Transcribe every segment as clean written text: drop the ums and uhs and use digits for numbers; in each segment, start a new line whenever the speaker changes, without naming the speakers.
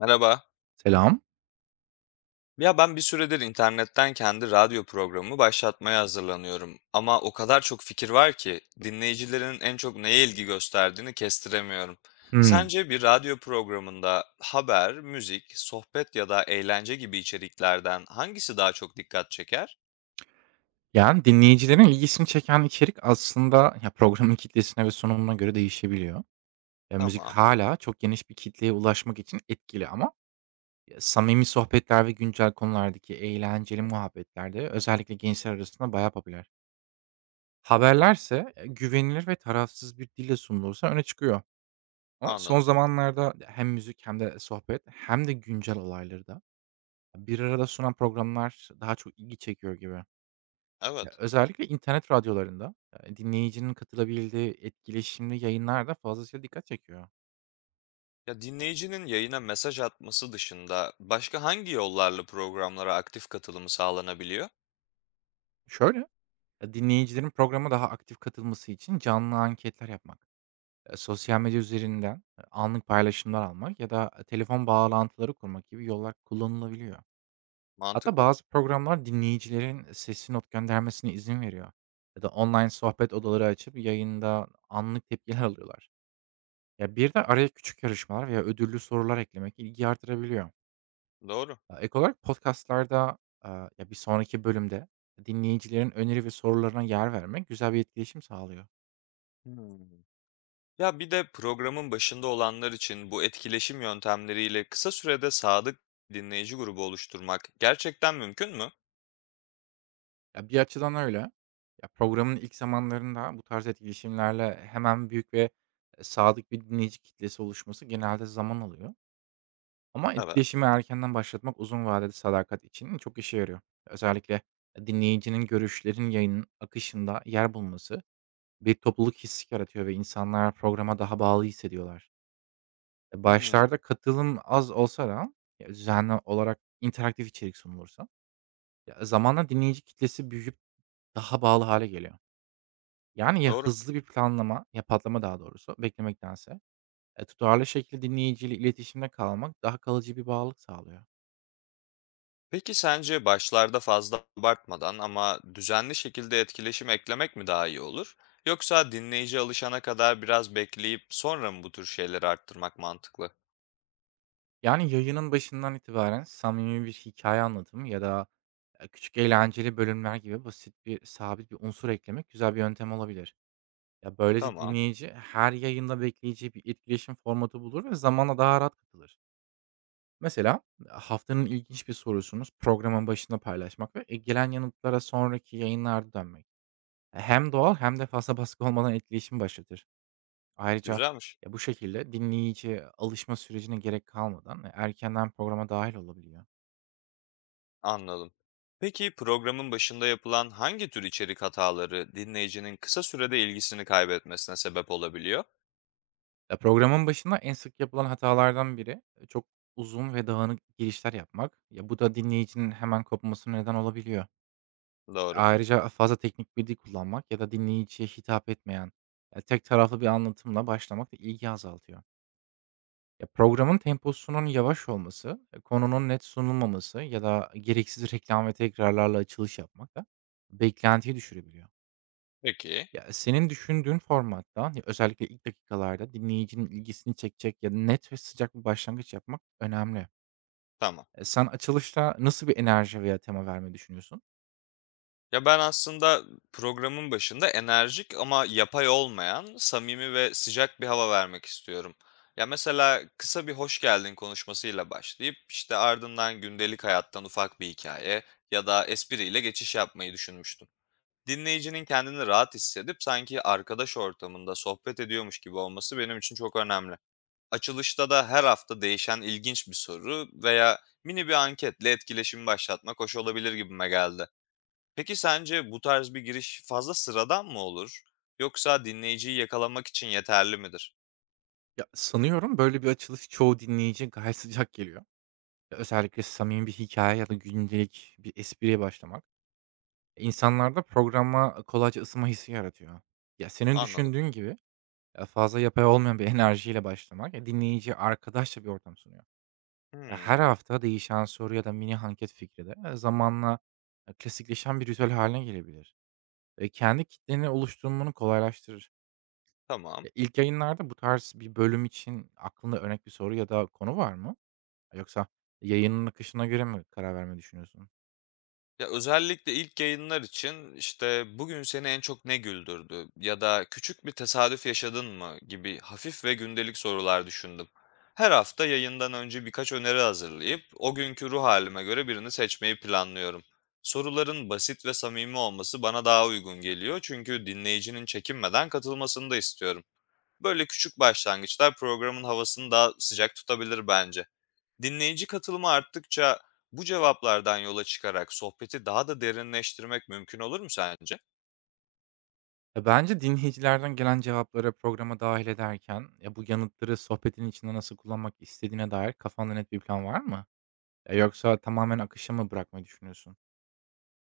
Merhaba.
Selam.
Ya ben bir süredir internetten kendi radyo programımı başlatmaya hazırlanıyorum. Ama o kadar çok fikir var ki dinleyicilerin en çok neye ilgi gösterdiğini kestiremiyorum.
Hımm.
Sence bir radyo programında haber, müzik, sohbet ya da eğlence gibi içeriklerden hangisi daha çok dikkat çeker?
Yani, dinleyicilerin ilgisini çeken içerik aslında ya, programın kitlesine ve sunumuna göre değişebiliyor. Ya, müzik
Tamam,
hala çok geniş bir kitleye ulaşmak için etkili ama, ya, samimi sohbetler ve güncel konulardaki eğlenceli muhabbetlerde özellikle gençler arasında bayağı popüler. Haberlerse, güvenilir ve tarafsız bir dille sunulursa öne çıkıyor. Ama son
anladım.
zamanlarda hem müzik hem de sohbet hem de güncel olayları da bir arada sunan programlar daha çok ilgi çekiyor gibi.
Evet.
Özellikle internet radyolarında, dinleyicinin katılabildiği etkileşimli yayınlar da fazlasıyla dikkat çekiyor.
Ya dinleyicinin yayına mesaj atması dışında başka hangi yollarla programlara aktif katılımı sağlanabiliyor?
Şöyle, dinleyicilerin programa daha aktif katılması için canlı anketler yapmak, sosyal medya üzerinden, anlık paylaşımlar almak ya da, telefon bağlantıları kurmak gibi yollar kullanılabiliyor. Hatta
Mantıklı.
bazı programlar dinleyicilerin sesli not göndermesine izin veriyor ya da online sohbet odaları açıp yayında anlık tepkiler alıyorlar. Ya, bir de araya küçük yarışmalar veya ödüllü sorular eklemek ilgi artırabiliyor.
Doğru.
Ek olarak podcast'larda, ya, bir sonraki bölümde dinleyicilerin öneri ve sorularına yer vermek güzel bir etkileşim sağlıyor.
Hmm. Ya bir de programın başında olanlar için bu etkileşim yöntemleriyle kısa sürede sadık dinleyici grubu oluşturmak gerçekten mümkün mü?
Ya, bir açıdan öyle. Ya, programın ilk zamanlarında bu tarz etkileşimlerle hemen büyük ve, sadık bir dinleyici kitlesi oluşması genelde zaman alıyor. Ama
Evet.
etkileşimi erkenden başlatmak uzun vadede sadakat için çok işe yarıyor. Özellikle, dinleyicinin görüşlerin yayının akışında yer bulması bir topluluk hissi yaratıyor ve insanlar programa daha bağlı hissediyorlar.
Hmm,
Başlarda katılım az olsa da, ya, düzenli olarak interaktif içerik sunulursa, ya, zamanla dinleyici kitlesi büyüyüp daha bağlı hale geliyor. Yani ya
doğru.
hızlı bir planlama, ya patlama daha doğrusu beklemektense, tutarlı şekilde dinleyiciyle iletişimde kalmak daha kalıcı bir bağlılık sağlıyor.
Peki sence başlarda fazla abartmadan ama düzenli şekilde etkileşim eklemek mi daha iyi olur? Yoksa dinleyici alışana kadar biraz bekleyip sonra mı bu tür şeyleri arttırmak mantıklı?
Yani yayının başından itibaren samimi bir hikaye anlatımı ya da, küçük eğlenceli bölümler gibi basit bir sabit bir unsur eklemek güzel bir yöntem olabilir. Ya, böylece
Tamam,
dinleyici her yayında bekleyeceği bir etkileşim formatı bulur ve zamanla daha rahat katılır. Mesela, haftanın ilginç bir sorusunu programın başında paylaşmak ve, gelen yanıtlara sonraki yayınlarda dönmek. Hem doğal hem de fazla baskı olmadan etkileşim başlatır. Ayrıca,
güzelmiş.
ya, bu şekilde dinleyici alışma sürecine gerek kalmadan, erkenden programa dahil olabiliyor.
Anladım. Peki programın başında yapılan hangi tür içerik hataları dinleyicinin kısa sürede ilgisini kaybetmesine sebep olabiliyor?
Ya, programın başında en sık yapılan hatalardan biri, çok uzun ve dağınık girişler yapmak. Ya, bu da dinleyicinin hemen kopmasına neden olabiliyor.
Doğru.
Ayrıca fazla teknik bilgi kullanmak ya da dinleyiciye hitap etmeyen, tek taraflı bir anlatımla başlamak da ilgi azaltıyor. Ya, programın temposunun yavaş olması, konunun net sunulmaması ya da gereksiz reklam ve tekrarlarla açılış yapmak da beklentiyi düşürebiliyor.
Peki,
Ya, senin düşündüğün formatta, ya, özellikle ilk dakikalarda dinleyicinin ilgisini çekecek ya da net ve sıcak bir başlangıç yapmak önemli.
tamam.
Sen açılışta nasıl bir enerji veya tema vermeyi düşünüyorsun?
Ya ben aslında programın başında enerjik ama yapay olmayan, samimi ve sıcak bir hava vermek istiyorum. Ya mesela kısa bir hoş geldin konuşmasıyla başlayıp işte ardından gündelik hayattan ufak bir hikaye ya da espriyle geçiş yapmayı düşünmüştüm. Dinleyicinin kendini rahat hissedip sanki arkadaş ortamında sohbet ediyormuş gibi olması benim için çok önemli. Açılışta da her hafta değişen ilginç bir soru veya mini bir anketle etkileşimi başlatmak hoş olabilir gibime geldi. Peki sence bu tarz bir giriş fazla sıradan mı olur? Yoksa dinleyiciyi yakalamak için yeterli midir?
Ya, sanıyorum böyle bir açılış çoğu dinleyici gayet sıcak geliyor. Özellikle samimi bir hikaye ya da gündelik bir espriye başlamak, insanlarda programa kolayca ısınma hissi yaratıyor. Ya, senin
Anladım.
düşündüğün gibi, fazla yapay olmayan bir enerjiyle başlamak, dinleyiciye arkadaşça bir ortam sunuyor. Her
Hmm,
hafta değişen soru ya da mini anket fikri de, zamanla, klasikleşen bir ritüel haline gelebilir. Kendi kitleni oluşturmanı kolaylaştırır.
tamam.
Ya, ilk yayınlarda bu tarz bir bölüm için aklında örnek bir soru ya da konu var mı? Yoksa yayının akışına göre mi karar vermeyi düşünüyorsun?
Ya, özellikle ilk yayınlar için, işte, "Bugün seni en çok ne güldürdü?" ya da "Küçük bir tesadüf yaşadın mı?" gibi hafif ve gündelik sorular düşündüm. Her hafta yayından önce birkaç öneri hazırlayıp o günkü ruh halime göre birini seçmeyi planlıyorum. Soruların basit ve samimi olması bana daha uygun geliyor çünkü dinleyicinin çekinmeden katılmasını da istiyorum. Böyle küçük başlangıçlar programın havasını daha sıcak tutabilir bence. Dinleyici katılımı arttıkça bu cevaplardan yola çıkarak sohbeti daha da derinleştirmek mümkün olur mu sence?
Bence dinleyicilerden gelen cevapları programa dahil ederken, ya, bu yanıtları sohbetin içinde nasıl kullanmak istediğine dair kafanda net bir plan var mı? Ya, yoksa tamamen akışa mı bırakmayı düşünüyorsun?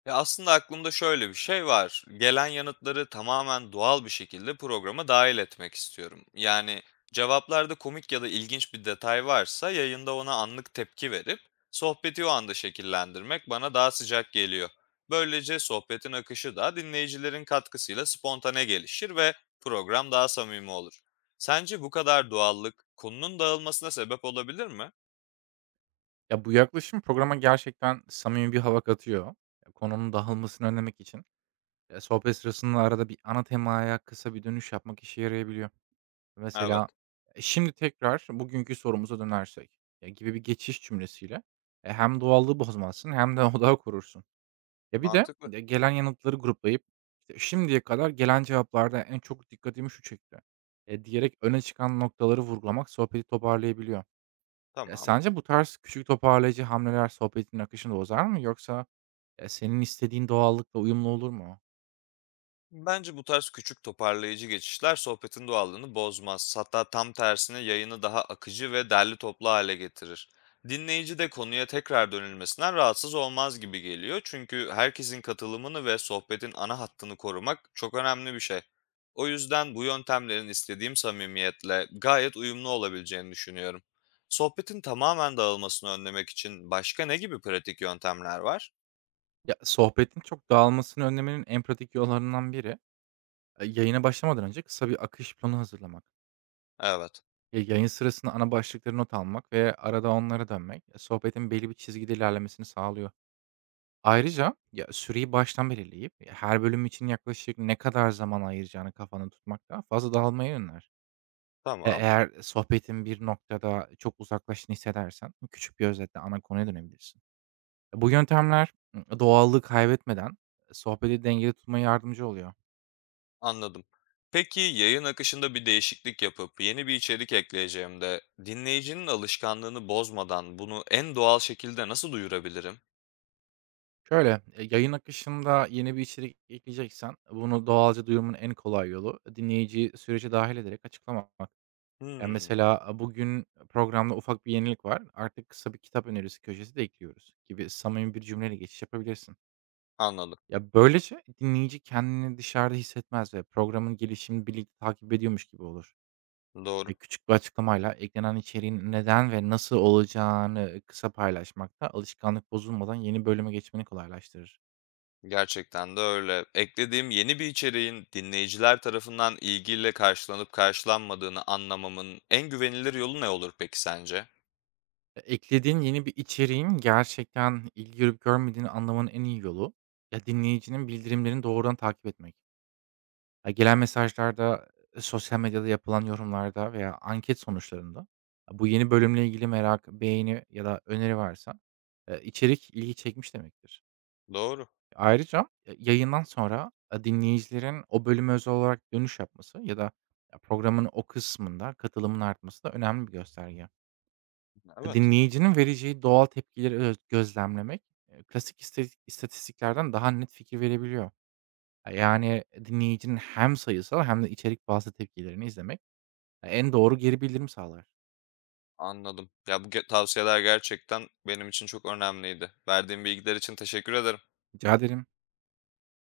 Ya, aslında aklımda şöyle bir şey var. Gelen yanıtları tamamen doğal bir şekilde programa dahil etmek istiyorum. Yani, cevaplarda komik ya da ilginç bir detay varsa yayında ona anlık tepki verip sohbeti o anda şekillendirmek bana daha sıcak geliyor. Böylece sohbetin akışı da dinleyicilerin katkısıyla spontane gelişir ve program daha samimi olur. Sence bu kadar doğallık konunun dağılmasına sebep olabilir mi?
Ya, bu yaklaşım programa gerçekten samimi bir hava katıyor. Ya, konunun dağılmasını önlemek için, sohbet sırasında arada bir ana temaya kısa bir dönüş yapmak işe yarayabiliyor.
Evet,
Mesela, "Şimdi tekrar bugünkü sorumuza dönersek" ya, gibi bir geçiş cümlesiyle, hem doğallığı bozmazsın hem de odağı korursun. Ya, bir de,
mantıklı.
gelen yanıtları gruplayıp, işte, "Şimdiye kadar gelen cevaplarda en çok dikkatimi şu çekti." Diyerek öne çıkan noktaları vurgulamak sohbeti toparlayabiliyor. Ya,
Tamam.
sence bu tarz küçük toparlayıcı hamleler sohbetin akışını bozar mı yoksa, senin istediğin doğallıkla uyumlu olur mu?
Bence bu tarz küçük toparlayıcı geçişler sohbetin doğallığını bozmaz. Hatta tam tersine yayını daha akıcı ve derli toplu hale getirir. Dinleyici de konuya tekrar dönülmesinden rahatsız olmaz gibi geliyor. Çünkü herkesin katılımını ve sohbetin ana hattını korumak çok önemli bir şey. O yüzden bu yöntemlerin istediğim samimiyetle gayet uyumlu olabileceğini düşünüyorum. Sohbetin tamamen dağılmasını önlemek için başka ne gibi pratik yöntemler var?
Ya, sohbetin çok dağılmasını önlemenin en pratik yollarından biri, yayına başlamadan önce kısa bir akış planı hazırlamak.
Evet,
Ya, yayın sırasında ana başlıkları not almak ve arada onlara dönmek, sohbetin belli bir çizgide ilerlemesini sağlıyor. Ayrıca ya, süreyi baştan belirleyip her bölüm için yaklaşık ne kadar zaman ayıracağını kafanda tutmak daha fazla dağılmaya önler.
tamam.
Eğer sohbetin bir noktada çok uzaklaştığını hissedersen küçük bir özetle ana konuya dönebilirsin. Bu yöntemler doğallığı kaybetmeden sohbeti dengeli tutmaya yardımcı oluyor.
Anladım. Peki yayın akışında bir değişiklik yapıp yeni bir içerik ekleyeceğimde dinleyicinin alışkanlığını bozmadan bunu en doğal şekilde nasıl duyurabilirim?
Şöyle, yayın akışında yeni bir içerik ekleyeceksen bunu doğalca duyurmanın en kolay yolu dinleyiciyi sürece dahil ederek açıklamak. Ya,
Hmm,
mesela, bugün programda ufak bir yenilik var. Artık kısa bir kitap önerisi köşesi de ekliyoruz gibi samimi bir cümleyle geçiş yapabilirsin.
anladım.
Ya, böylece dinleyici kendini dışarıda hissetmez ve programın gelişimini birlikte takip ediyormuş gibi olur.
Doğru.
Küçük bir açıklamayla eklenen içeriğin neden ve nasıl olacağını kısa paylaşmak da alışkanlık bozulmadan yeni bölüme geçmeni kolaylaştırır.
Gerçekten de öyle. Eklediğim yeni bir içeriğin dinleyiciler tarafından ilgiyle karşılanıp karşılanmadığını anlamamın en güvenilir yolu ne olur peki sence?
Eklediğin yeni bir içeriğin gerçekten ilgi görüp görmediğini anlamanın en iyi yolu, ya, dinleyicinin bildirimlerini doğrudan takip etmek. Gelen mesajlarda, sosyal medyada yapılan yorumlarda veya anket sonuçlarında bu yeni bölümle ilgili merak, beğeni ya da öneri varsa, içerik ilgi çekmiş demektir.
Doğru.
Ayrıca, yayından sonra, dinleyicilerin o bölüme özel olarak dönüş yapması ya da ya, programın o kısmında katılımın artması da önemli bir gösterge.
Evet.
Dinleyicinin vereceği doğal tepkileri öz gözlemlemek, klasik istatistiklerden daha net fikir verebiliyor yani, dinleyicinin hem sayısal hem de içerik bazlı tepkilerini izlemek, en doğru geri bildirim sağlar.
Anladım. Ya tavsiyeler gerçekten benim için çok önemliydi. Verdiğin bilgiler için teşekkür ederim.
Rica ederim.